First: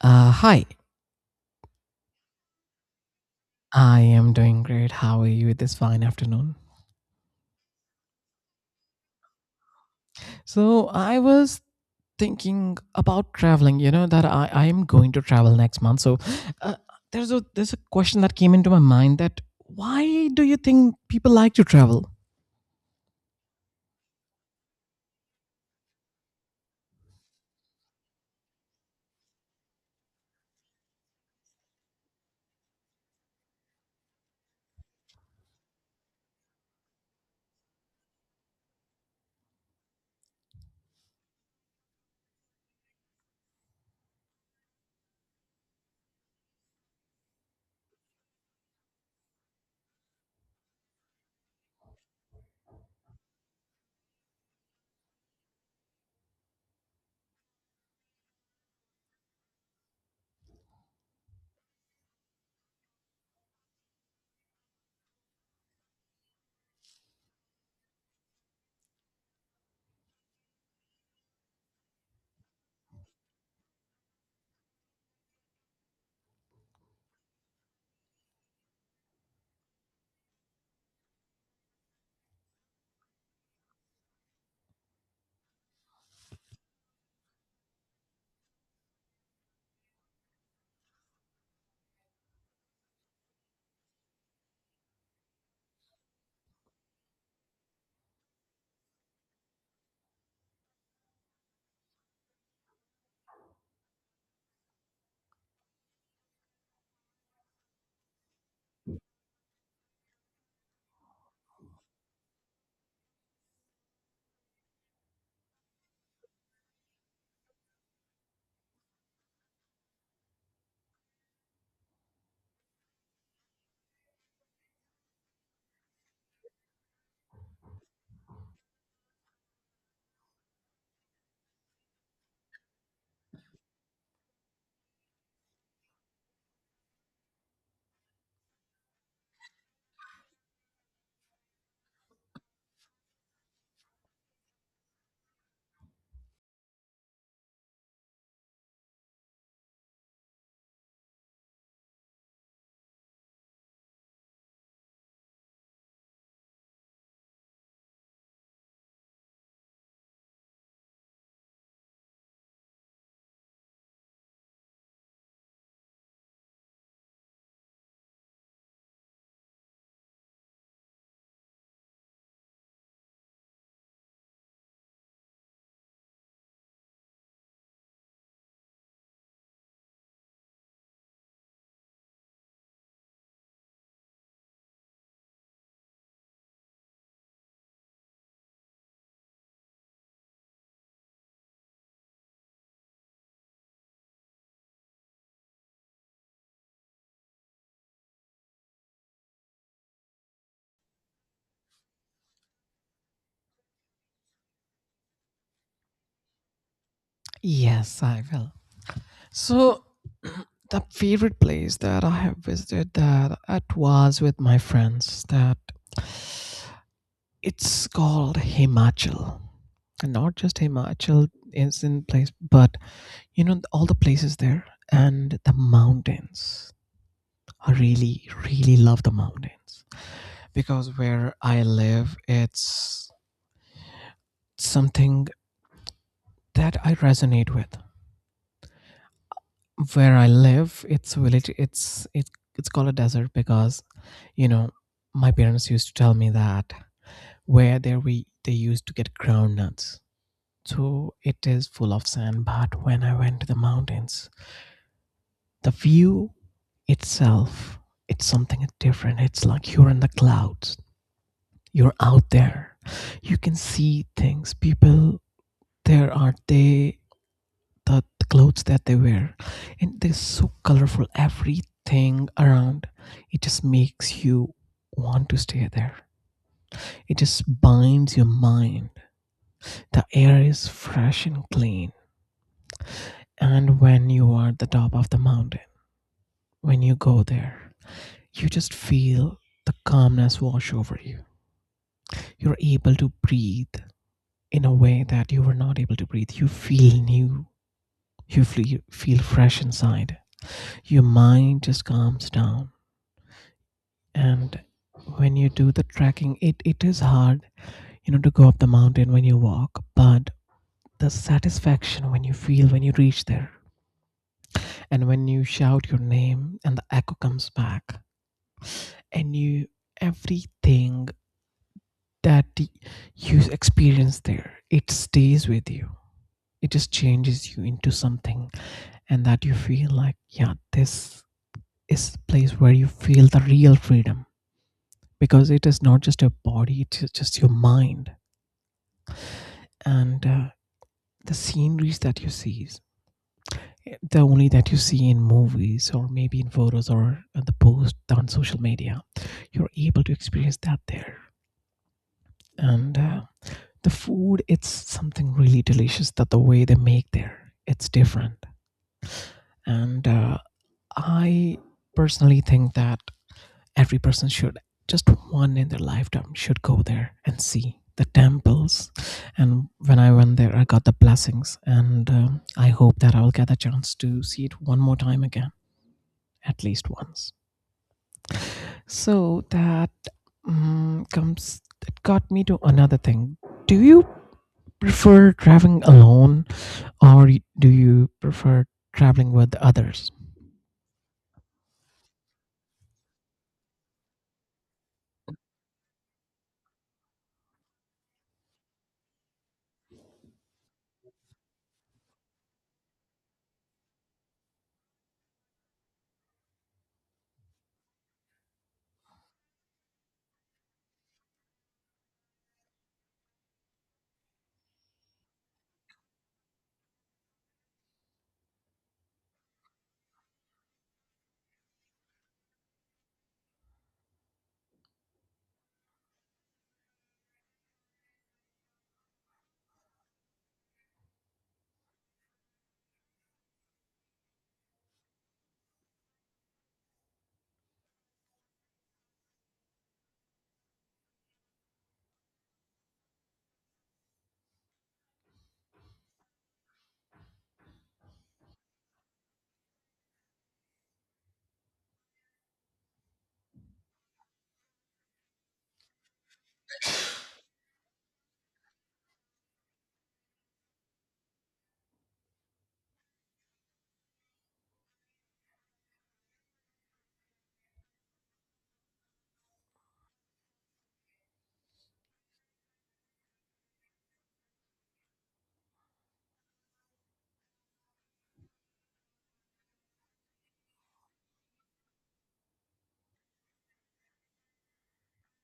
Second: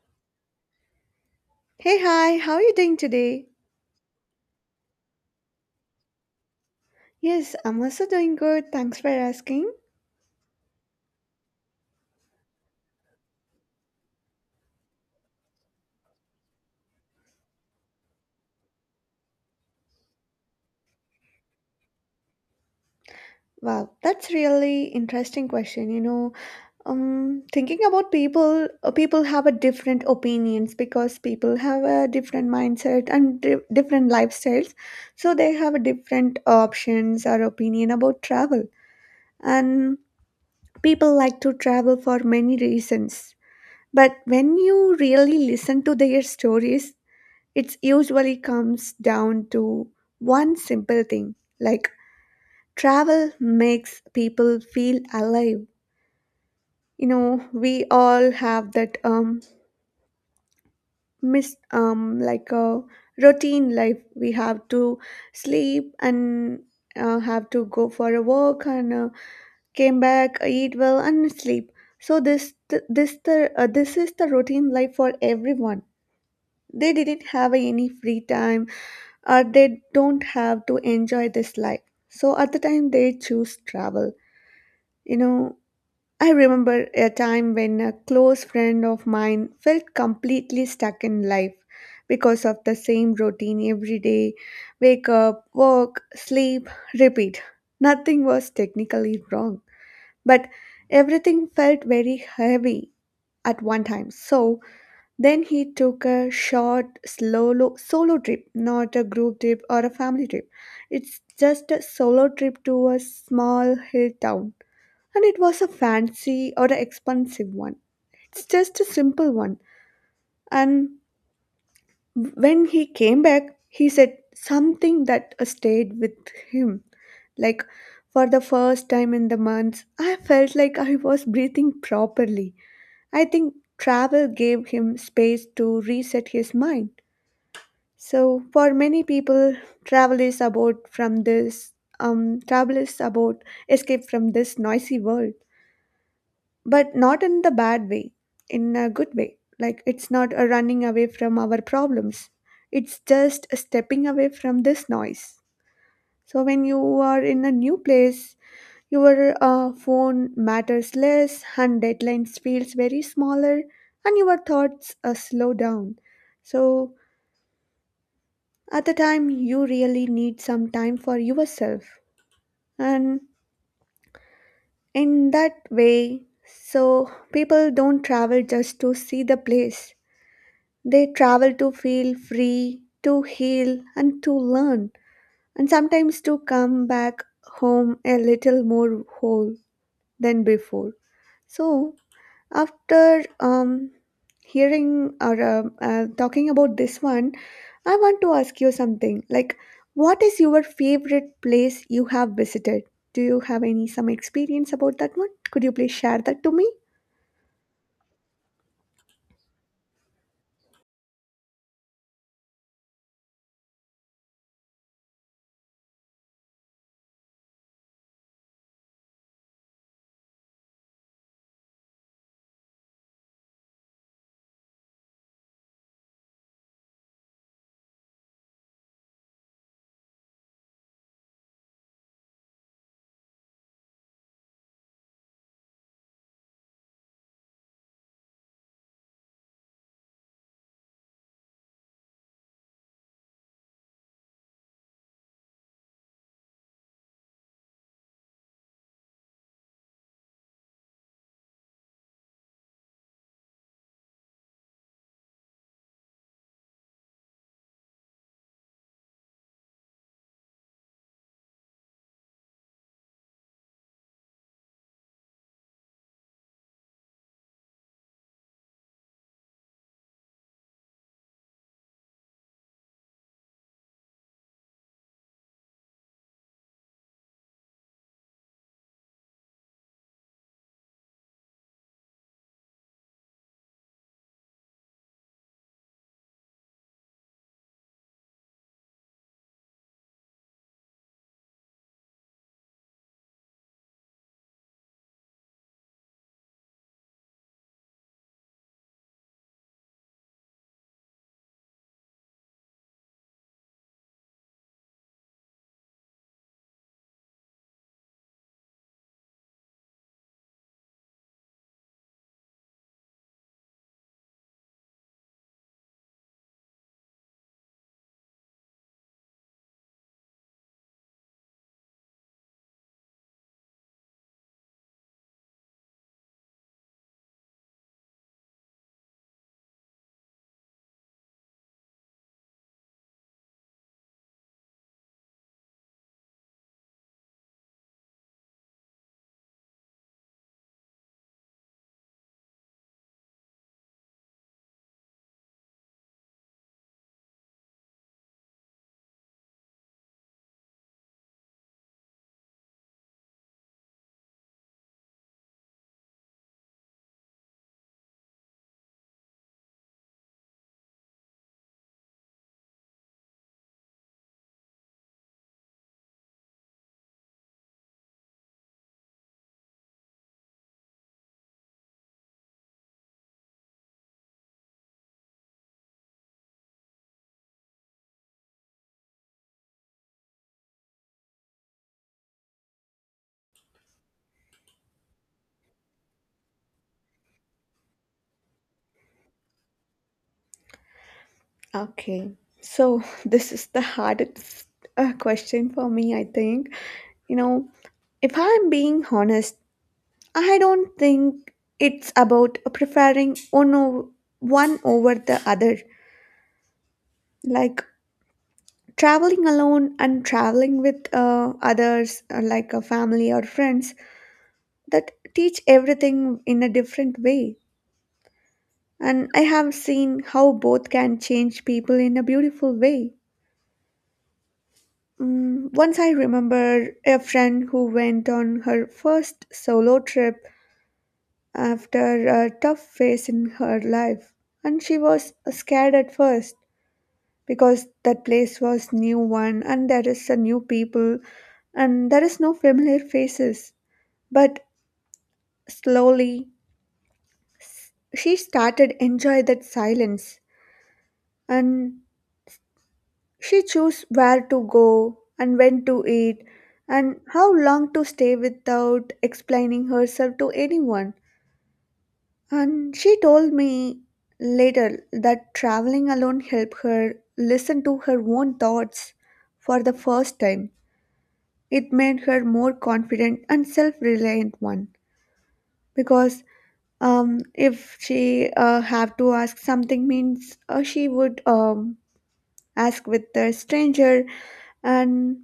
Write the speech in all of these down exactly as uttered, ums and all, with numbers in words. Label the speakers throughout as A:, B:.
A: Uh, hi,
B: Hey, hi, how are you doing today?
A: I am doing great. How are you this fine afternoon?
B: Yes, I'm also doing good. Thanks for asking.
A: So, I was thinking about traveling, you know, that I, I am going to travel next month. So, uh, there's a there's a question that came into my mind that why do you think people like to travel?
B: Wow, that's really interesting question. You know, um, thinking about people, uh, people have a different opinions because people have a different mindset and di- different lifestyles, so they have a different options or opinion about travel. And people like to travel for many reasons. But when you really listen to their stories, it usually comes down to one simple thing like travel makes people feel alive. You know, we all have that um miss um like a routine life. We have to sleep and uh, have to go for a walk and uh, came back, eat well and sleep. So this th- this the uh, this is the routine life for everyone. They didn't have any free time uh, they don't have to enjoy this life. So at the time they choose travel. You know, I remember a time when a close friend of mine felt completely stuck in life because of the same routine every day, wake up, work, sleep, repeat. Nothing was technically wrong, but everything felt very heavy at one time. So then he took a short solo, solo trip, not a group trip or a family trip. It's just a solo trip to a small hill town. And it was a fancy or an expensive one. It's just a simple one. And when he came back, he said something that uh, stayed with him. Like, for the first time in the months, I felt like I was breathing properly. I think travel gave him space to reset his mind. So for many people, travel is about from this um, travel is about escape from this noisy world, but not in the bad way, in a good way. Like it's not a running away from our problems. It's just a stepping away from this noise. So when you are in a new place, your uh, phone matters less, and deadlines feels very smaller, and your thoughts uh, slow down. So at the time, you really need some time for yourself. And in that way, so people don't travel just to see the place. They travel to feel free, to heal, and to learn, and sometimes to come back home a little more whole than before. So, After um, hearing or uh, uh, talking about this one, I want to ask you something. Like, what is your favorite place you have visited? Do you have any some experience about that one? Could you please share that to me?
A: Yes, I will. So, the favorite place that I have visited that it was with my friends that it's called Himachal. And not just Himachal is in place, but you know all the places there and the mountains. I really really love the mountains, because where I live it's something that I resonate with. Where I live it's village, it's it, it's called a desert because you know my parents used to tell me that where there we they used to get groundnuts, so it is full of sand. But when I went to the mountains, the view itself, it's something different. It's like you're in the clouds, you're out there, you can see things, people there, are they, the, the clothes that they wear, and they're so colorful. Everything around, it just makes you want to stay there. It just binds your mind. The air is fresh and clean, and when you are at the top of the mountain, when you go there, you just feel the calmness wash over you. You're able to breathe in a way that you were not able to breathe. You feel new. You feel, feel fresh inside. Your mind just calms down. And when you do the trekking, it, it is hard, you know, to go up the mountain when you walk, but the satisfaction when you feel, when you reach there, and when you shout your name and the echo comes back, and you, everything that you experience there, it stays with you. It just changes you into something, and that you feel like, yeah, this is the place where you feel the real freedom, because it is not just your body, it's just your mind. And uh, the sceneries that you see, the only that you see in movies or maybe in photos or the post on social media, you're able to experience that there. And uh, the food, it's something really delicious. That the way they make there, it's different. And uh, I personally think that every person should just one in their lifetime should go there and see the temples. And when I went there, I got the blessings, and um, I hope that I will get the chance to see it one more time again, at least once. So that um, comes, it got me to another thing. Do you prefer traveling alone, or do you prefer traveling with others?
B: Okay. So this is the hardest uh, question for me, I think. You know, if I'm being honest, I don't think it's about preferring one, o- no, one over the other. Like traveling alone and traveling with uh, others uh, like a family or friends, that teach everything in a different way, and I have seen how both can change people in a beautiful way. Mm, once I remember a friend who went on her first solo trip after a tough phase in her life, and she was scared at first because that place was new one and there is a new people and there is no familiar faces. But slowly she started enjoy that silence, and she chose where to go and when to eat and how long to stay without explaining herself to anyone. And she told me later that traveling alone helped her listen to her own thoughts for the first time. It made her more confident and self-reliant one because, Um, if she uh, have to ask something means, uh, she would um, ask with the stranger, and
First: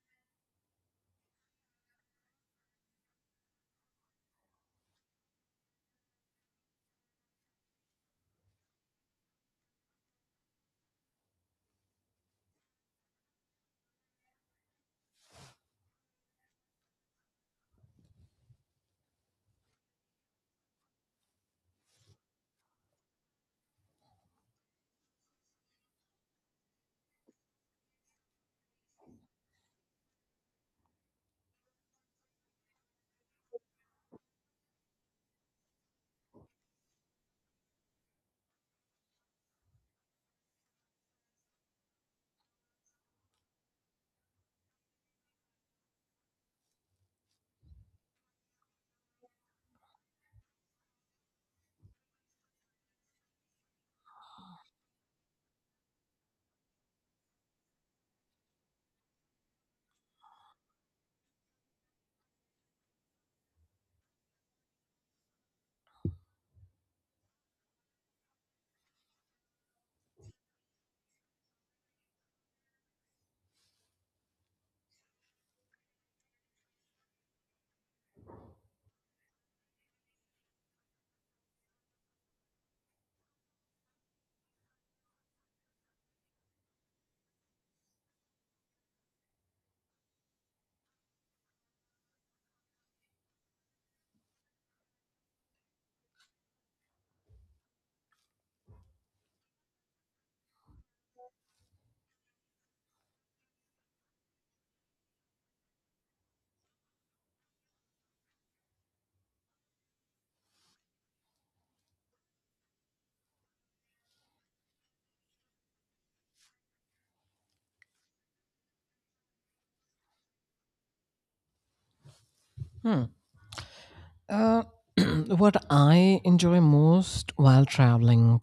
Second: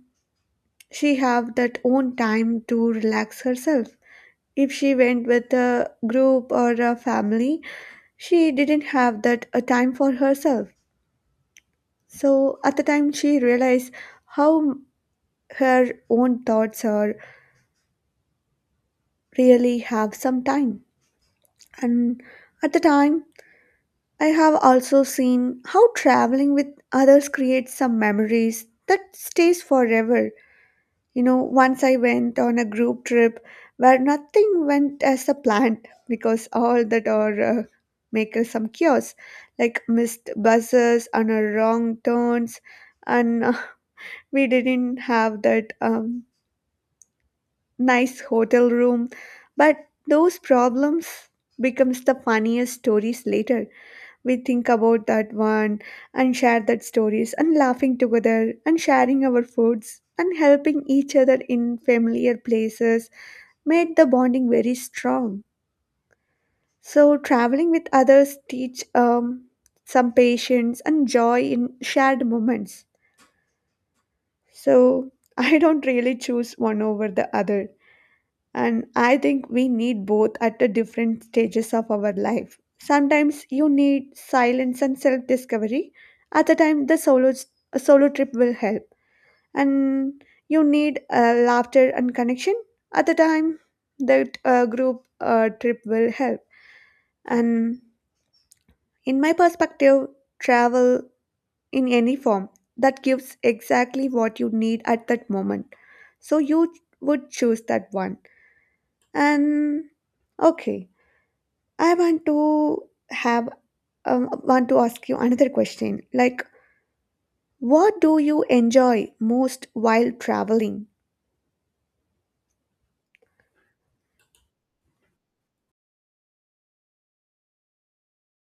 B: she have that own time to relax herself. If she went with a group or a family, she didn't have that a time for herself. So at the time she realized how her own thoughts are really have some time. And at the time, I have also seen how traveling with others creates some memories that stays forever. You know, once I went on a group trip where nothing went as a planned because all that are uh, make us some chaos, like missed buses and uh, wrong turns, and uh, we didn't have that um, nice hotel room. But those problems becomes the funniest stories later. We think about that one and share that stories and laughing together and sharing our foods and helping each other in familiar places made the bonding very strong. So traveling with others teach um, some patience and joy in shared moments. So I don't really choose one over the other. And I think we need both at the different stages of our life. Sometimes you need silence and self discovery. At the time, the solo, solo trip will help. And you need uh, laughter and connection. At the time, that uh, group uh, trip will help. And in my perspective, travel in any form that gives exactly what you need at that moment. So you would choose that one. And okay. I want to have um, want to ask you another question. Like, what do you enjoy most while traveling?
A: Hmm. Uh, what I enjoy most while traveling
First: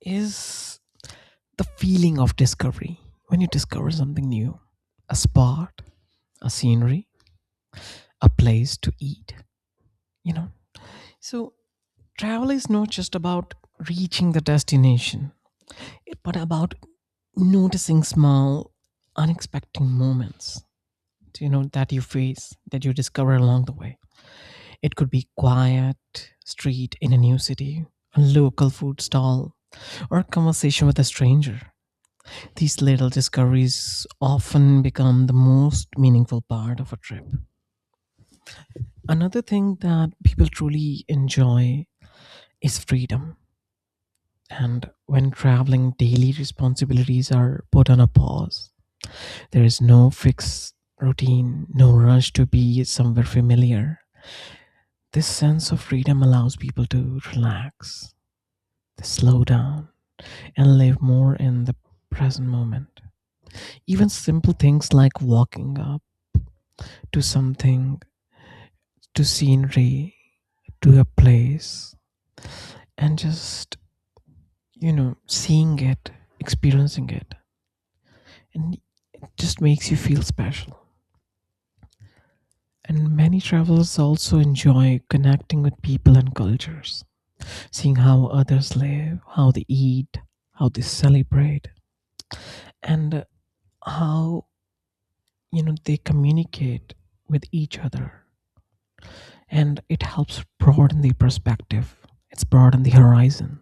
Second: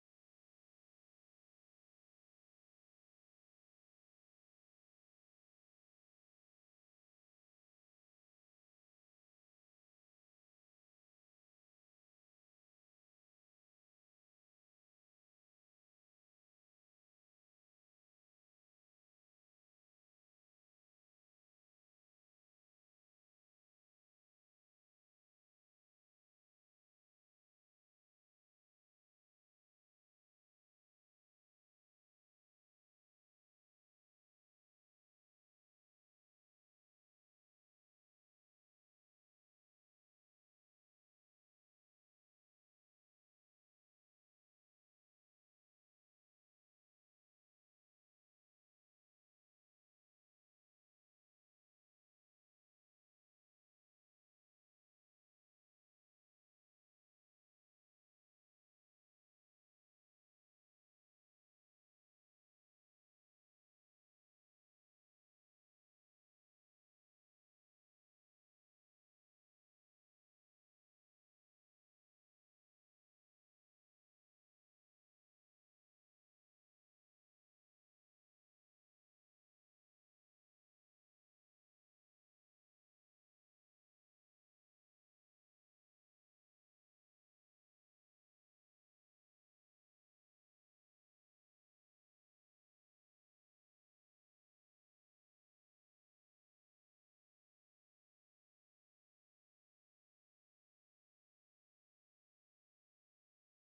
A: is the feeling of discovery. When you discover something new, a spot, a scenery, a place to eat, you know so travel is not just about reaching the destination, it- but about noticing small unexpected moments you know that you face, that you discover along the way. It could be quiet street in a new city, a local food stall, or a conversation with a stranger. These little discoveries often become the most meaningful part of a trip. Another thing that people truly enjoy is freedom. And when traveling, daily responsibilities are put on a pause. There is no fixed routine, no rush to be somewhere familiar. This sense of freedom allows people to relax, to slow down, and live more in the present moment. Even simple things like walking up to something, to scenery, to a place, and just, you know, seeing it, experiencing it, and it just makes you feel special. And many travelers also enjoy connecting with people and cultures, seeing how others live, how they eat, how they celebrate, and how you know they communicate with each other. And it helps broaden the perspective. It's broaden the horizon.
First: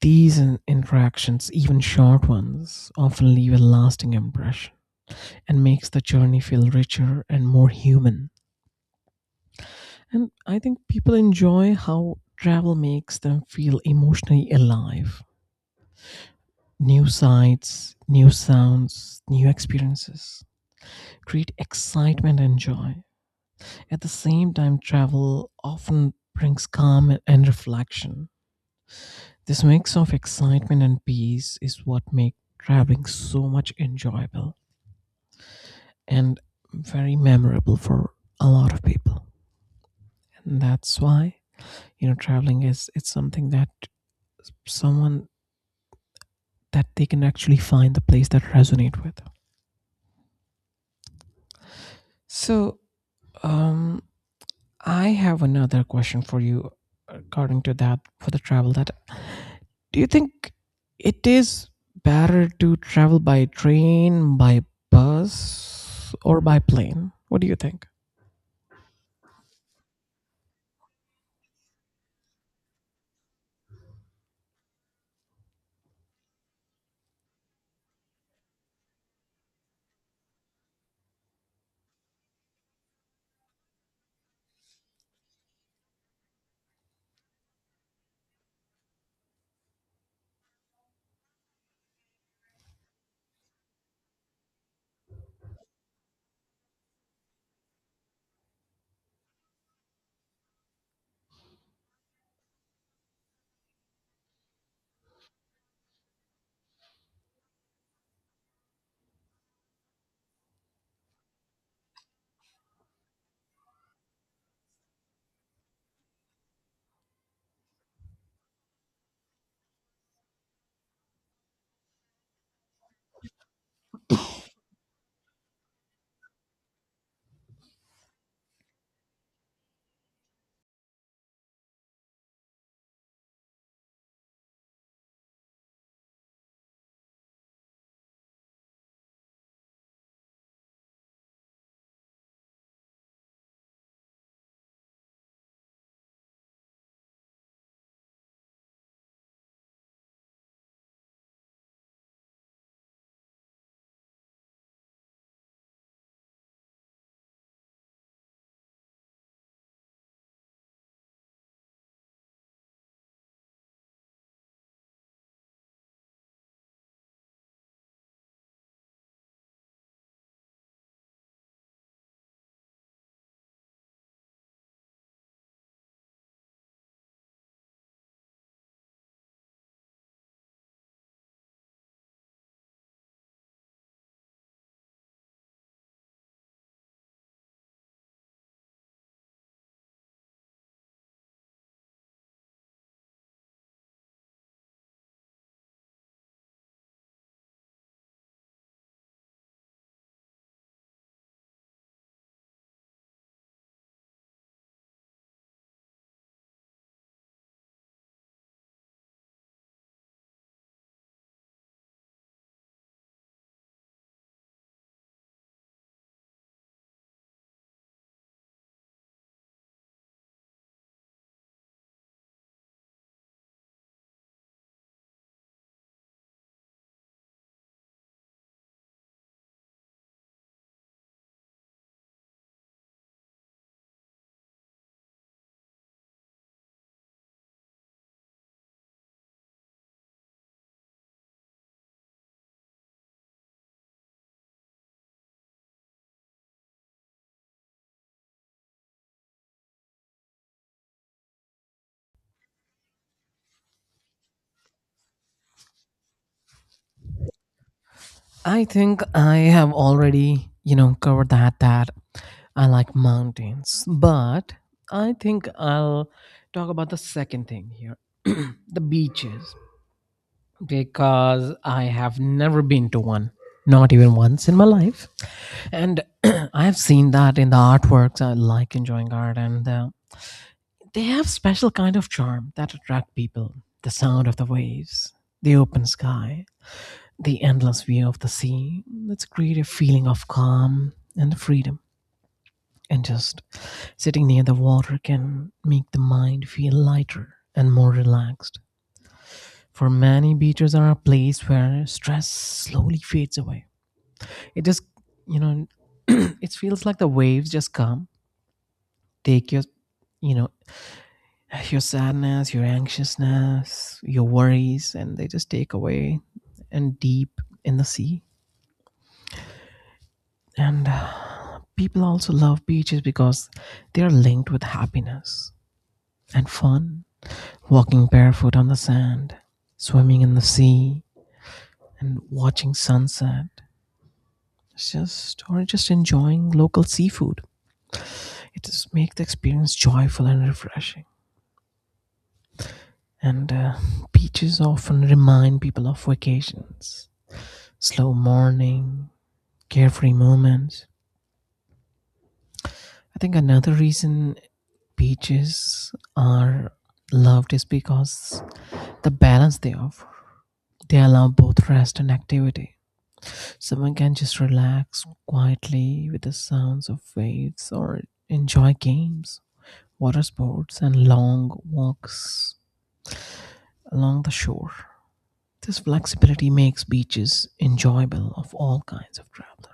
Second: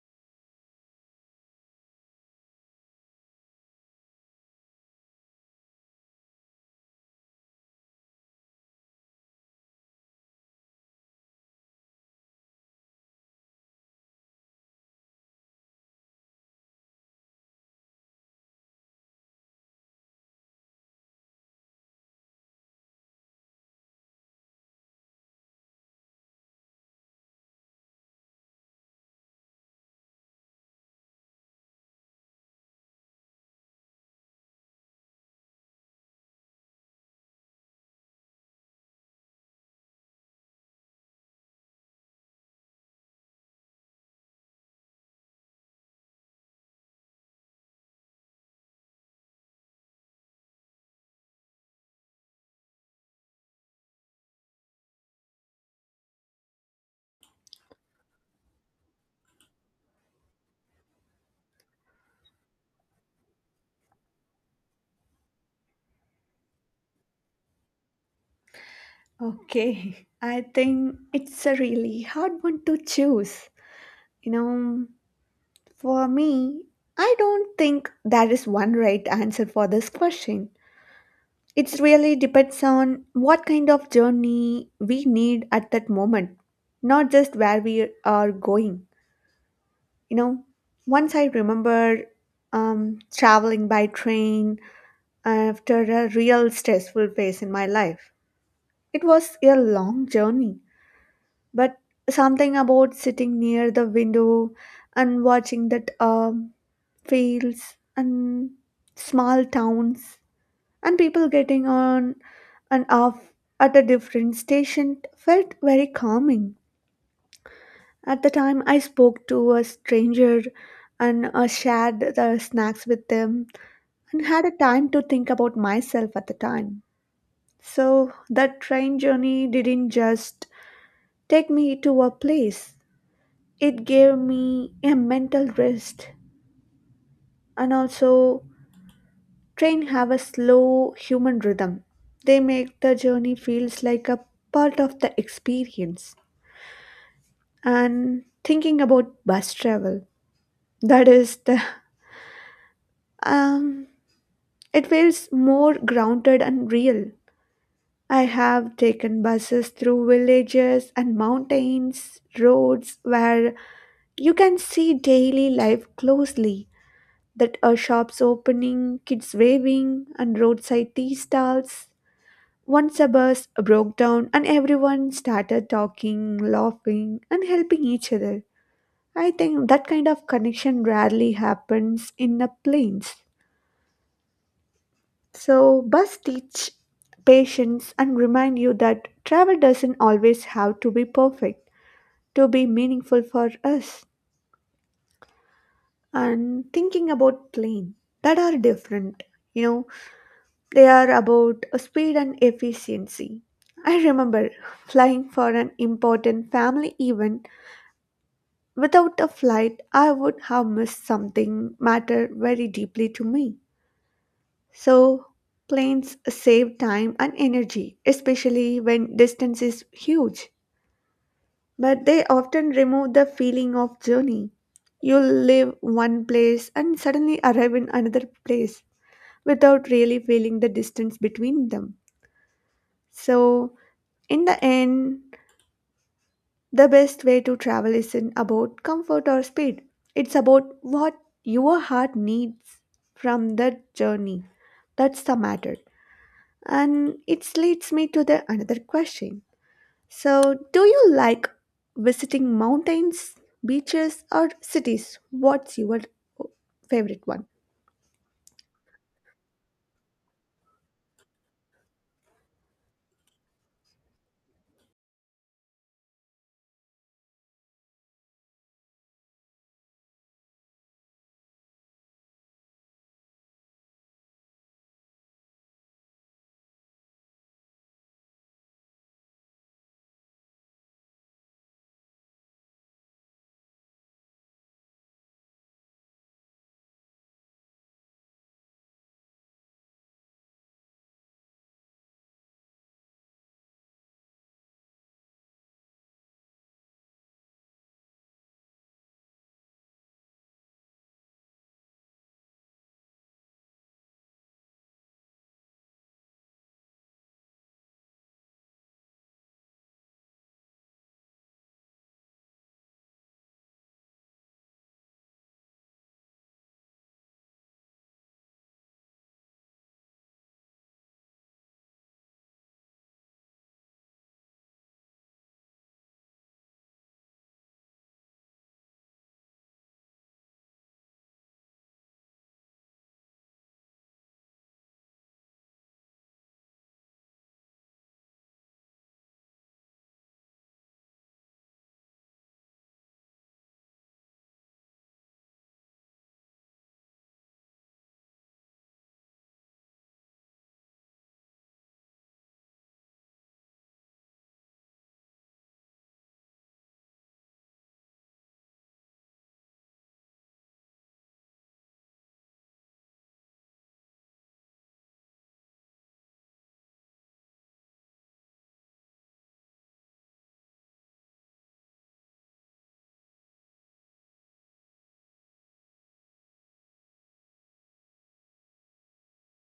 A: These in- interactions, even short ones, often leave a lasting impression and makes the journey feel richer and more human. And I think people enjoy how travel makes them feel emotionally alive. New sights, new sounds, new experiences create excitement and joy. At the same time, travel often brings calm and and reflection. This mix of excitement and peace is what makes traveling so much enjoyable and very memorable for a lot of people. And that's why, you know, traveling is it's something that someone that they can actually find the place that resonate with. So um I have another question for you. According to that, for the travel, that do you think it is better to travel by train, by bus, or by plane? What do you think?
B: Okay, I think it's a really hard one to choose. You know, for me, I don't think there is one right answer for this question. It really depends on what kind of journey we need at that moment, not just where we are going. You know, once I remember um, traveling by train after a real stressful phase in my life. It was a long journey, but something about sitting near the window and watching that um, fields and small towns and people getting on and off at a different station felt very calming. At the time, I spoke to a stranger and uh, shared the snacks with them and had a time to think about myself at the time. So, that train journey didn't just take me to a place, it gave me a mental rest. And also, train have a slow human rhythm. They make the journey feels like a part of the experience. And thinking about bus travel, that is the um it feels more grounded and real. I have taken buses through villages and mountains, roads where you can see daily life closely. That are shops opening, kids waving, and roadside tea stalls. Once a bus broke down and everyone started talking, laughing, and helping each other. I think that kind of connection rarely happens in the plains. So, bus teach patience and remind you that travel doesn't always have to be perfect to be meaningful for us. And thinking about plane, that are different, you know, they are about speed and efficiency. I remember flying for an important family event. Without a flight, I would have missed something matter very deeply to me. So, planes save time and energy, especially when distance is huge. But they often remove the feeling of journey. You leave one place and suddenly arrive in another place without really feeling the distance between them. So, in the end, the best way to travel isn't about comfort or speed, it's about what your heart needs from that journey. That's the matter. And it leads me to the another question. So, do you like visiting mountains, beaches, or cities? What's your favorite one?
A: I think I have already you know covered that that I like mountains, but I think I'll talk about the second thing here. The beaches, because I have never been to one, not even once in my life. And I have seen that in the artworks. I like enjoying art, and uh, they have special kind of charm that attract people. The sound of the waves, the open sky, the endless view of the sea. Let's create a feeling of calm and freedom. And just sitting near the water can make the mind feel lighter and more relaxed. For many, beaches are a place where stress slowly fades away. It just, you know, it feels like the waves just come, take your, you know, your sadness, your anxiousness, your worries, and they just take away and deep in the sea. And uh, people also love beaches because they are linked with happiness and fun. Walking barefoot on the sand, swimming in the sea, and watching sunset. It's just or just enjoying local seafood. It just makes the experience joyful and refreshing. And uh, beaches often remind people of vacations, slow morning, carefree moments. I think another reason beaches are loved is because the balance they offer. They allow both rest and activity. Someone can just relax quietly with the sounds of waves, or enjoy games, water sports, and long walks along the shore. This flexibility makes beaches enjoyable of all kinds of travelers.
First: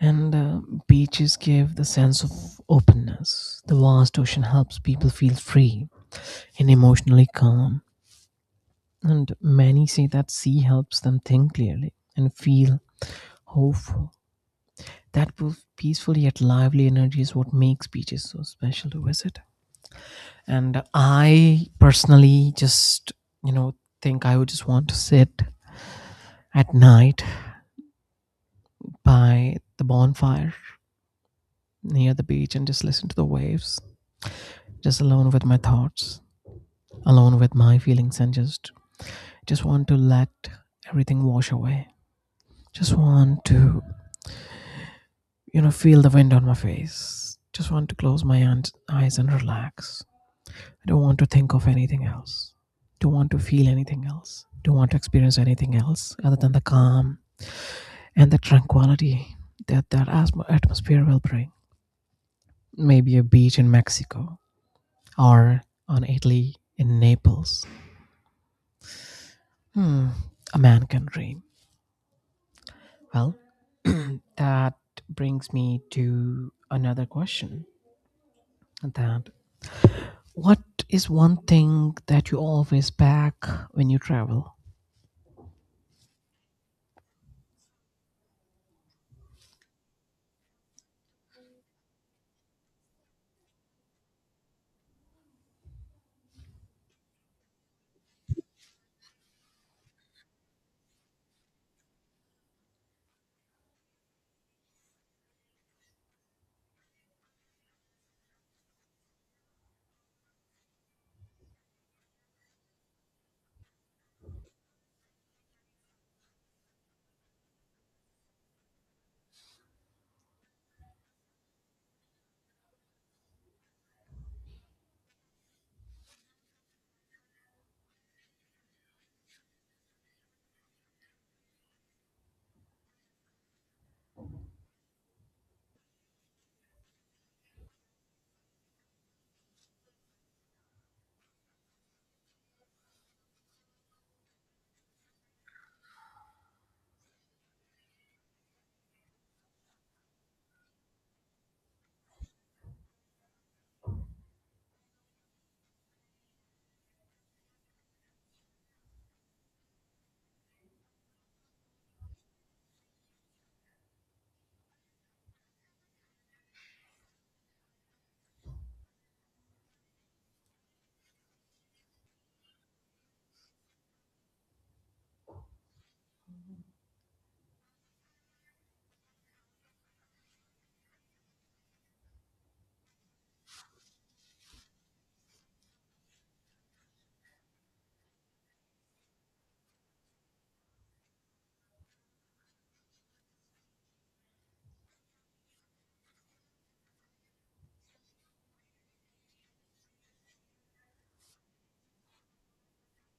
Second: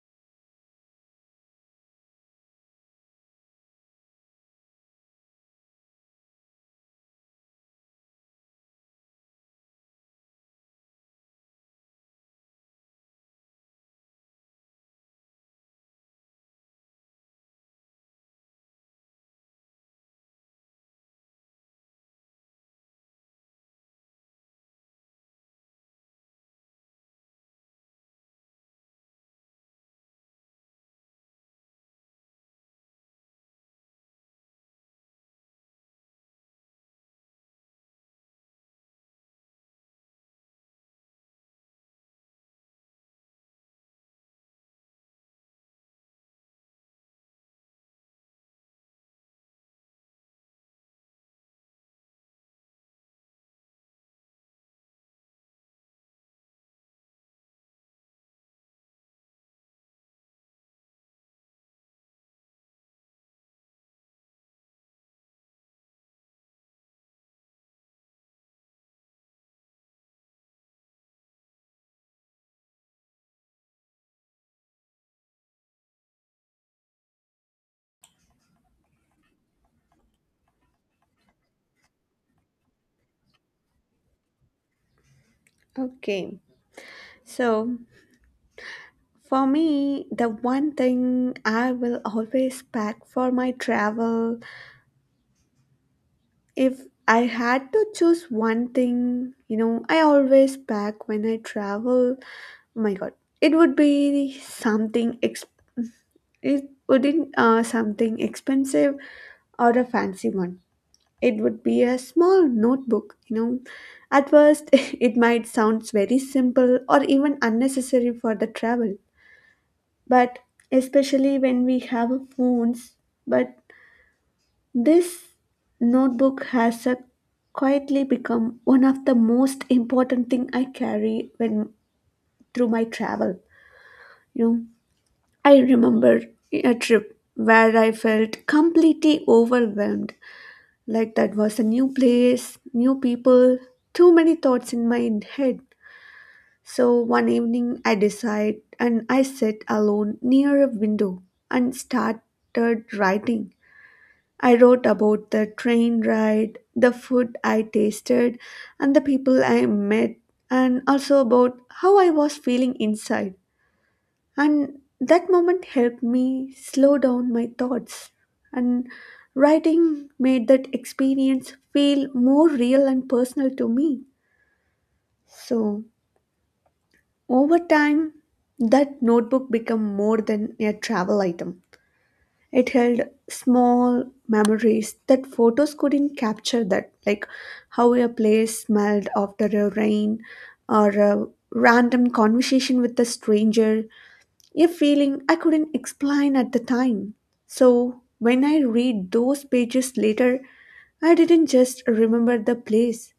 A: And uh, beaches give the sense of openness. The vast ocean helps people feel free and emotionally calm. And many say that sea helps them think clearly and feel hopeful. That peaceful yet lively energy is what makes beaches so special to visit. And I personally just, you know, think I would just want to sit at night by the bonfire near the beach and just listen to the waves, just alone with my thoughts, alone with my feelings, and just just want to let everything wash away. Just want to, you know, feel the wind on my face. Just want to close my aunt- eyes and relax. I don't want to think of anything else. Don't want to feel anything else. Don't want to experience anything else other than the calm and the tranquility that that atmosphere will bring. Maybe a beach in Mexico, or on Italy in Naples. Hmm, a man can dream. Well, that brings me to another question, that what is one thing that you always pack when you travel?
B: Okay. So, for me, the one thing I will always pack for my travel, if I had to choose one thing, you know, I always pack when I travel. Oh my god, it would be something ex- it wouldn't uh, something expensive or a fancy one. It would be a small notebook, you know. At first, it might sound very simple or even unnecessary for the travel, but especially when we have phones. But this notebook has a quietly become one of the most important thing I carry when through my travel, you know. I remember a trip where I felt completely overwhelmed, like that was a new place, new people, too many thoughts in my head. So one evening I decide and I sat alone near a window and started writing. I wrote about the train ride, the food I tasted, and the people I met, and also about how I was feeling inside. And that moment helped me slow down my thoughts. And writing made that experience feel more real and personal to me. So, over time, that notebook became more than a travel item. It held small memories that photos couldn't capture, that, like how a place smelled after a rain, or a random conversation with a stranger, a feeling I couldn't explain at the time. So, when I read those pages later, I didn't just remember the place,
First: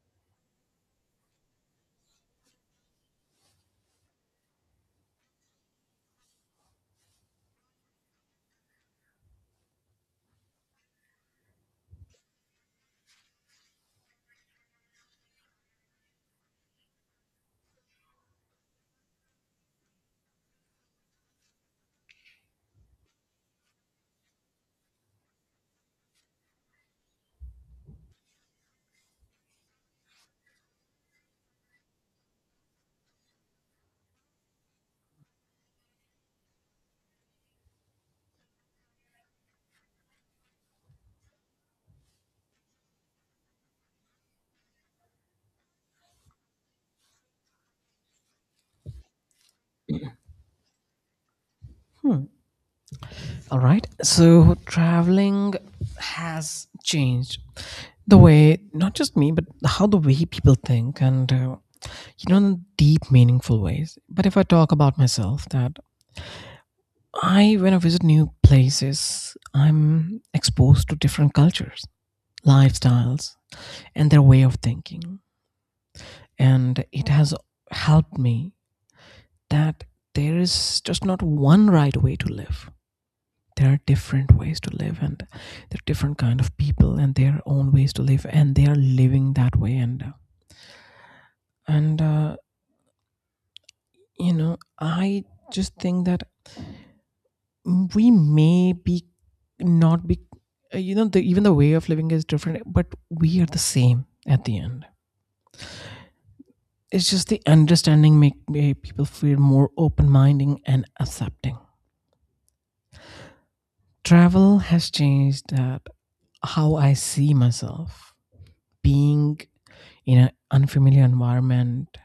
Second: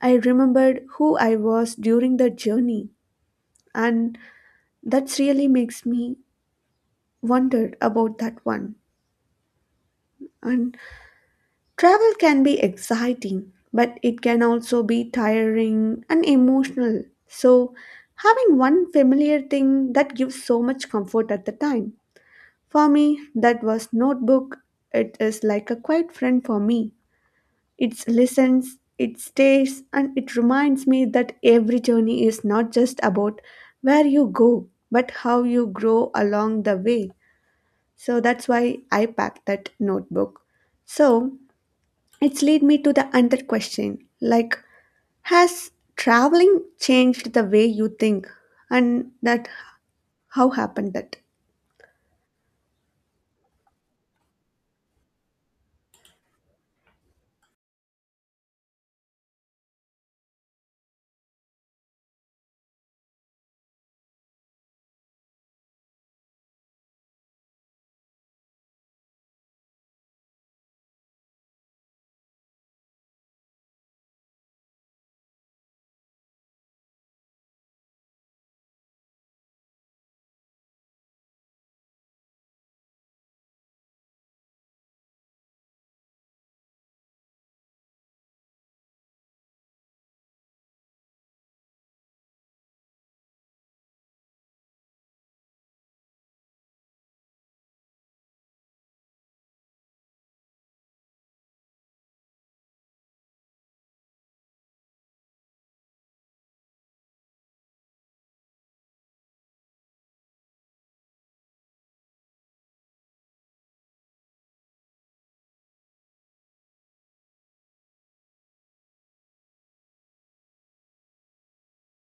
B: I remembered who I was during the journey, and that really makes me wonder about that one. And travel can be exciting, but it can also be tiring and emotional. So, having one familiar thing that gives so much comfort at the time. For me, that was notebook. It is like a quiet friend for me. It listens, it stays, and it reminds me that every journey is not just about where you go, but how you grow along the way. So that's why I pack that notebook. So it's lead me to the another question, like, has traveling changed the way you think, and that how happened that?
A: All right. So traveling has changed the way not just me, but how the way people think, and uh, you know, in deep, meaningful ways. But if I talk about myself, that I, when I visit new places, I'm exposed to different cultures, lifestyles, and their way of thinking. And it has helped me that there is just not one right way to live. There are different ways to live, and there are different kind of people and their own ways to live, and they are living that way. And and uh, you know, I just think that Mm, we may be not be uh, you know the, even the way of living is different, but we are the same at the end. It's just the understanding make, make people feel more open-minded and accepting. Travel has changed that, how I see myself, being in an unfamiliar environment.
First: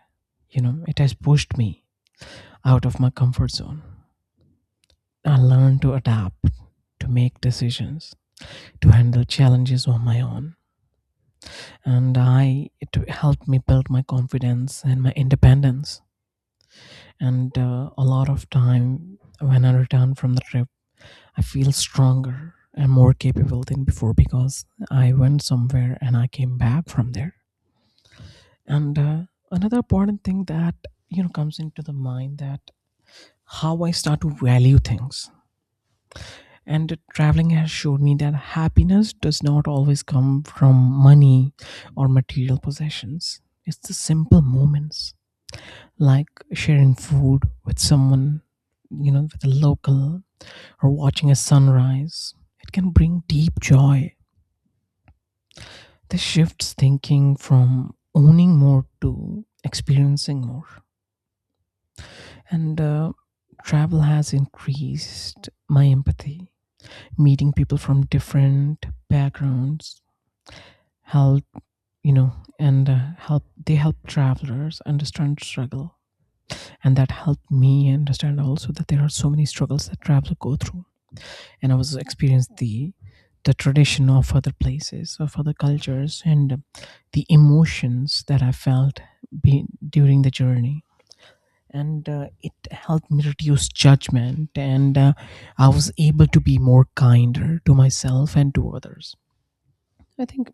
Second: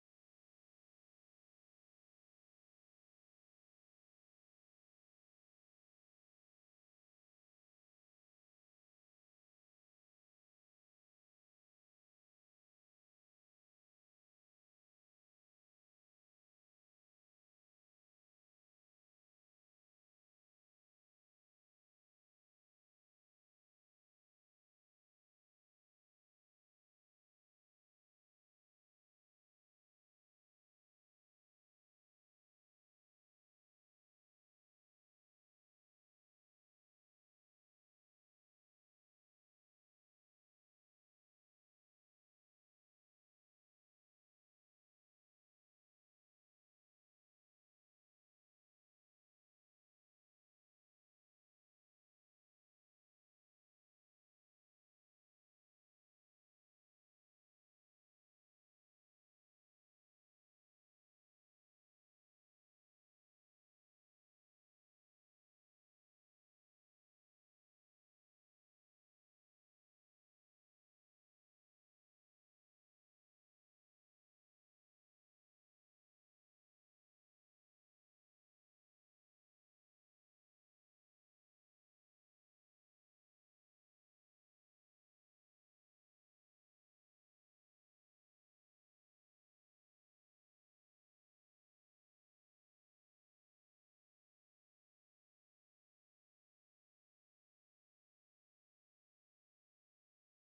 A: you know it has pushed me out of my comfort zone. I learned to adapt, to make decisions, to handle challenges on my own, and I it helped me build my confidence and my independence. And uh, a lot of time when I return from the trip, I feel stronger and more capable than before, because I went somewhere and I came back from there. And uh, another important thing that you know comes into the mind, that how I start to value things. And traveling has showed me that happiness does not always come from money or material possessions. It's the simple moments, like sharing food with someone, you know, with a local, or watching a sunrise. It can bring deep joy. This shifts thinking from owning more to experiencing more. And uh, travel has increased my empathy. Meeting people from different backgrounds help, you know, and uh, help they help travelers understand struggle, and that helped me understand also that there are so many struggles that travelers go through. And I was experienced the the tradition of other places, of other cultures, and um, the emotions that I felt be, during the journey. And uh, it helped me reduce judgment, and uh, I was able to be more kinder to myself and to others. I think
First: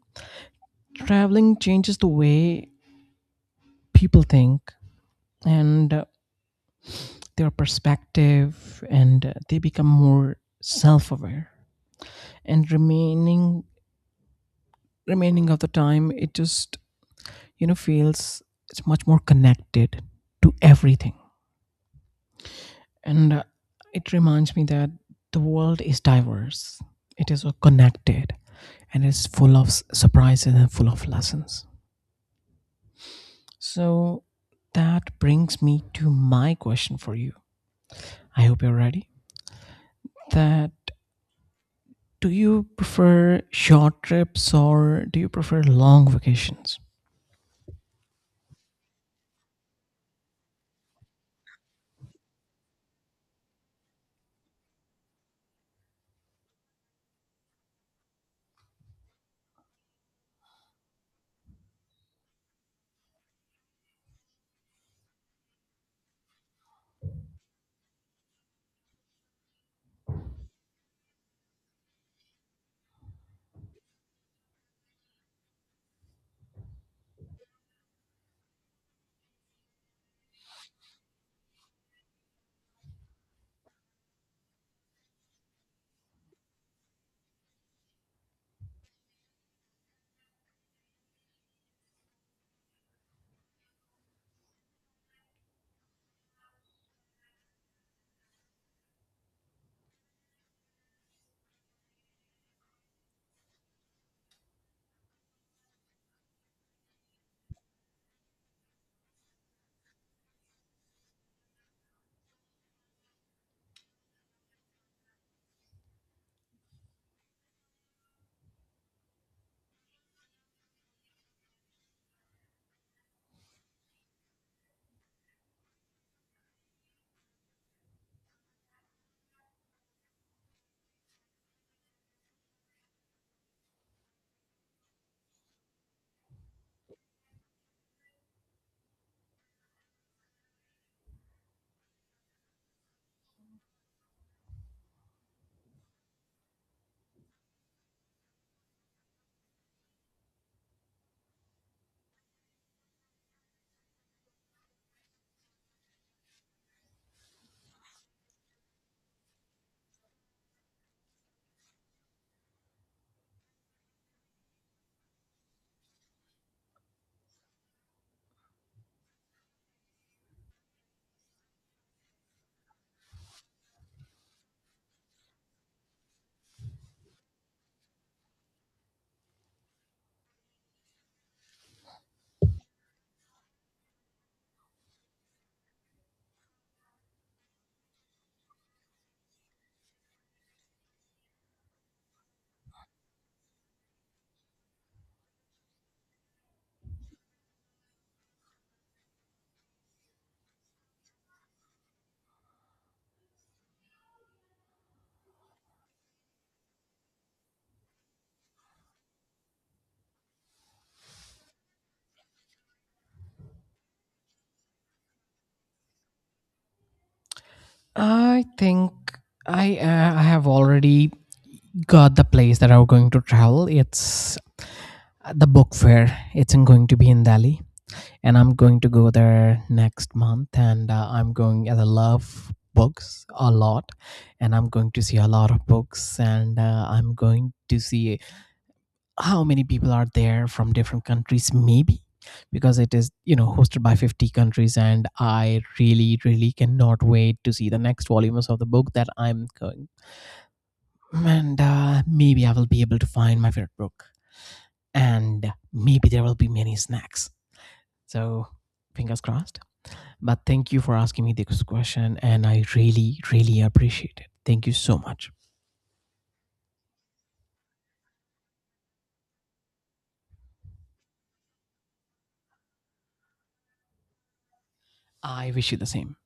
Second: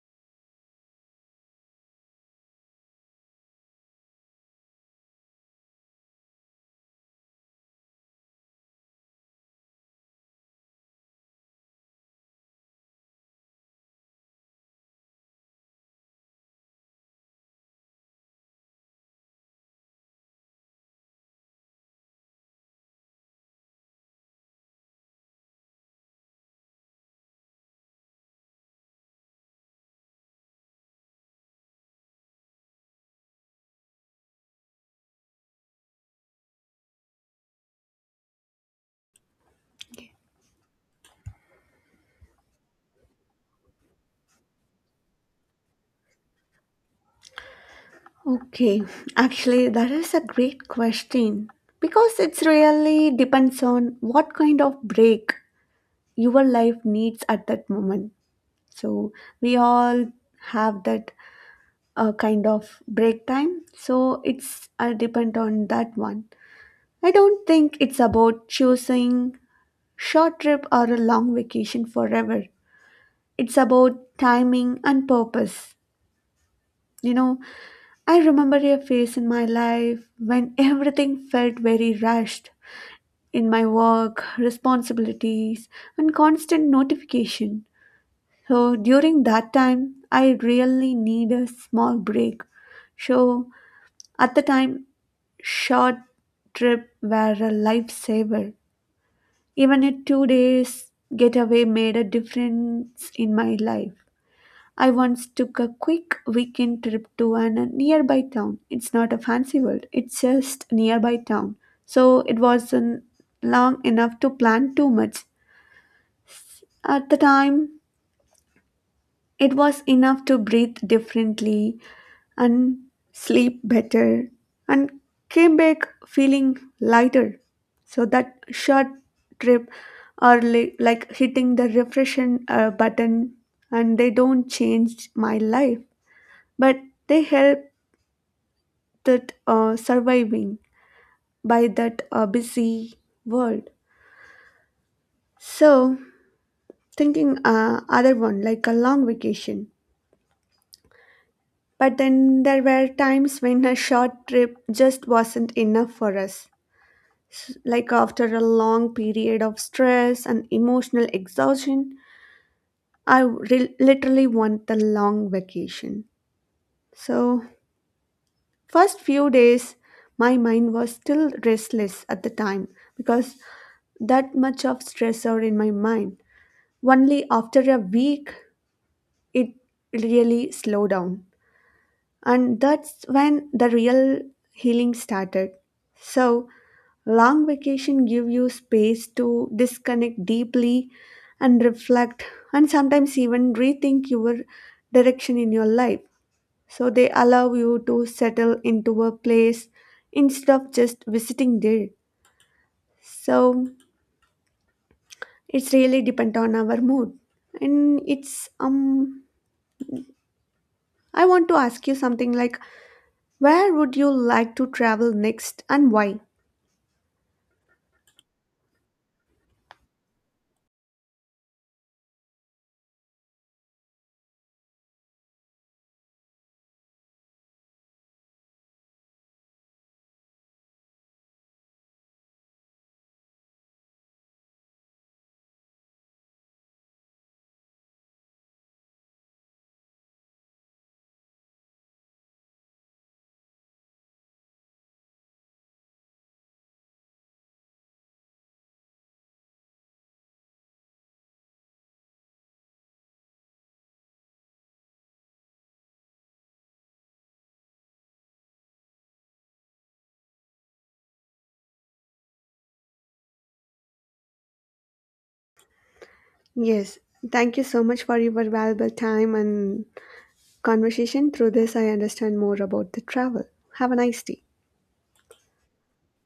A: traveling changes the way people think, and uh, their perspective, and uh, they become more self-aware. And remaining remaining of the time, it just you know feels it's much more connected to everything. And uh, it reminds me that the world is diverse, it is uh, connected, and it's full of s- surprises and full of lessons. So that brings me to my question for you. I hope you're ready, that do you prefer short trips, or do you prefer long vacations?
B: Okay, actually, that is a great question because it really depends on what kind of break your life needs at that moment. So, we all have that uh, kind of break time, so it's uh, depend on that one. I don't think it's about choosing short trip or a long vacation forever. It's about timing and purpose. You know, I remember a phase in my life when everything felt very rushed, in my work, responsibilities, and constant notification. So during that time, I really need a small break. So at the time, short trip were a lifesaver. Even a two days getaway made a difference in my life. I once took a quick weekend trip to an a nearby town. It's not a fancy world, it's just nearby town. So it wasn't long enough to plan too much. At the time, it was enough to breathe differently and sleep better and came back feeling lighter. So that short trip are li- like hitting the refresh uh, button, and they don't change my life, but they help that uh, surviving by that uh, busy world. So thinking uh, other one like a long vacation. But then there were times when a short trip just wasn't enough for us. S- Like after a long period of stress and emotional exhaustion, I re- literally want the long vacation. So first few days, my mind was still restless at the time because that much of stressor in my mind. Only after a week it really slowed down. And that's when the real healing started. So, long vacation give you space to disconnect deeply and reflect and sometimes even rethink your direction in your life. So they allow you to settle into a place instead of just visiting there. So it's really depend on our mood. And it's, um I want to ask you something, like, where would you like to travel next and why?
A: I think I uh, I have already got the place that I'm going to travel. It's the book fair. It's in, going to be in Delhi, and I'm going to go there next month. And uh, I'm going as I love books a lot, and I'm going to see a lot of books. And uh, I'm going to see how many people are there from different countries, maybe, because it is you know hosted by fifty countries. And I really really cannot wait to see the next volumes of the book that I'm going. And uh, maybe I will be able to find my favorite book, and maybe there will be many snacks. So fingers crossed. But thank you for asking me this question, and I really, really appreciate it. Thank you so much.
B: Yes, thank you so much for your valuable time and conversation. Through this, I understand more about the travel. Have a nice day.
A: I wish you the same.